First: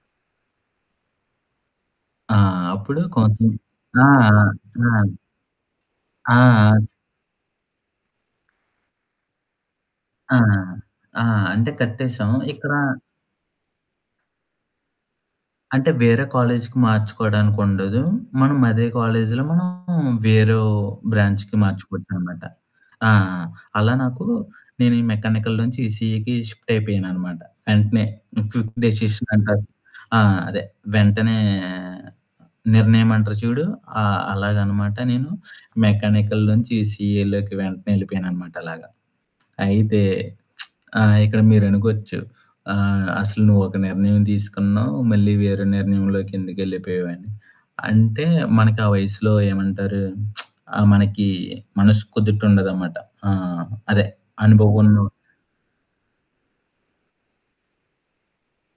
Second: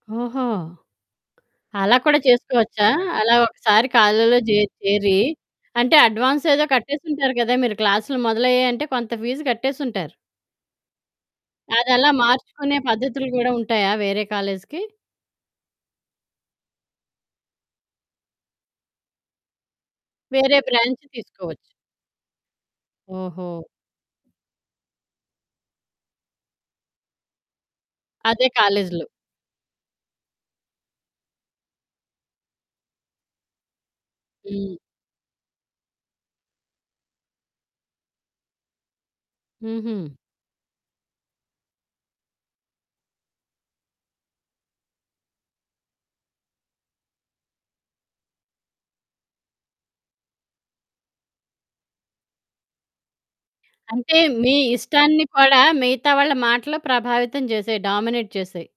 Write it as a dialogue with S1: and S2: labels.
S1: ఓహో! అలా కూడా
S2: ఆ!
S1: చేసుకోవచ్చా?
S2: అప్పుడు
S1: అలా
S2: కొంచెం
S1: ఒకసారి
S2: ఆ!
S1: కాలేజీలో
S2: ఆ!
S1: జే
S2: ఆ!
S1: చేరి అంటే
S2: ఆ!
S1: అడ్వాన్స్ ఏదో
S2: ఆ!
S1: కట్టేసుంటారు కదా! మీరు క్లాసులు మొదలయ్యాయి అంటే కొంత ఫీజు కట్టేసుంటారు.
S2: ఆ! ఆ! ఆ! అంటే
S1: అదలా
S2: కట్టేసాము ఇక్కడ
S1: మార్చుకునే పద్ధతులు గూడా ఉంటాయా వేరే కాలేజీకి.
S2: అంటే వేరే కాలేజీకి మార్చుకోడానికి ఉండదు. మనం అదే కాలేజీలో మనం
S1: వేరే
S2: వేరేవు
S1: బ్రాంచ్
S2: బ్రాంచ్‌కి
S1: తీసుకోవచ్చు.
S2: మార్చుకోవచ్చనమాట. ఆ!
S1: ఓహో!
S2: అలా నాకు నేను ఈ మెకానికల్ నుంచి ఈ ఈసీఈకి షిఫ్ట్ అయిపోయాను అనమాట. వెంటనే
S1: అదే
S2: క్విక్
S1: కాలేజీలో.
S2: డెసిషన్ అన్నట్టు. ఆహ్, అదే వెంటనే నిర్ణయం అంటారు చూడు. ఆ!
S1: హ్మ్.
S2: అలాగనమాట నేను మెకానికల్ నుంచి ఈసీఈలోకి వెంటనే వెళ్ళిపోయాను అనమాట అలాగా. అయితే
S1: హుహు.
S2: ఆ! ఇక్కడ మీరనుకోవచ్చు, ఆహ్, అసలు నువ్వు ఒక నిర్ణయం తీసుకున్నావు, మళ్ళీ వేరే నిర్ణయంలోకెందుకెళ్ళిపోయావని. అంటే మనకి ఆ వయసులో ఏమంటారు? ఆహ్, మనకి మనసు కుదుటు ఉండదన్నమాట. ఆహ్, అదే
S1: అంటే మీ
S2: అనుభవం ఉన్న
S1: ఇష్టాన్ని కూడా మిగతా వాళ్ళ మాటలు ప్రభావితం చేసేయి, డామినేట్ చేసేయి.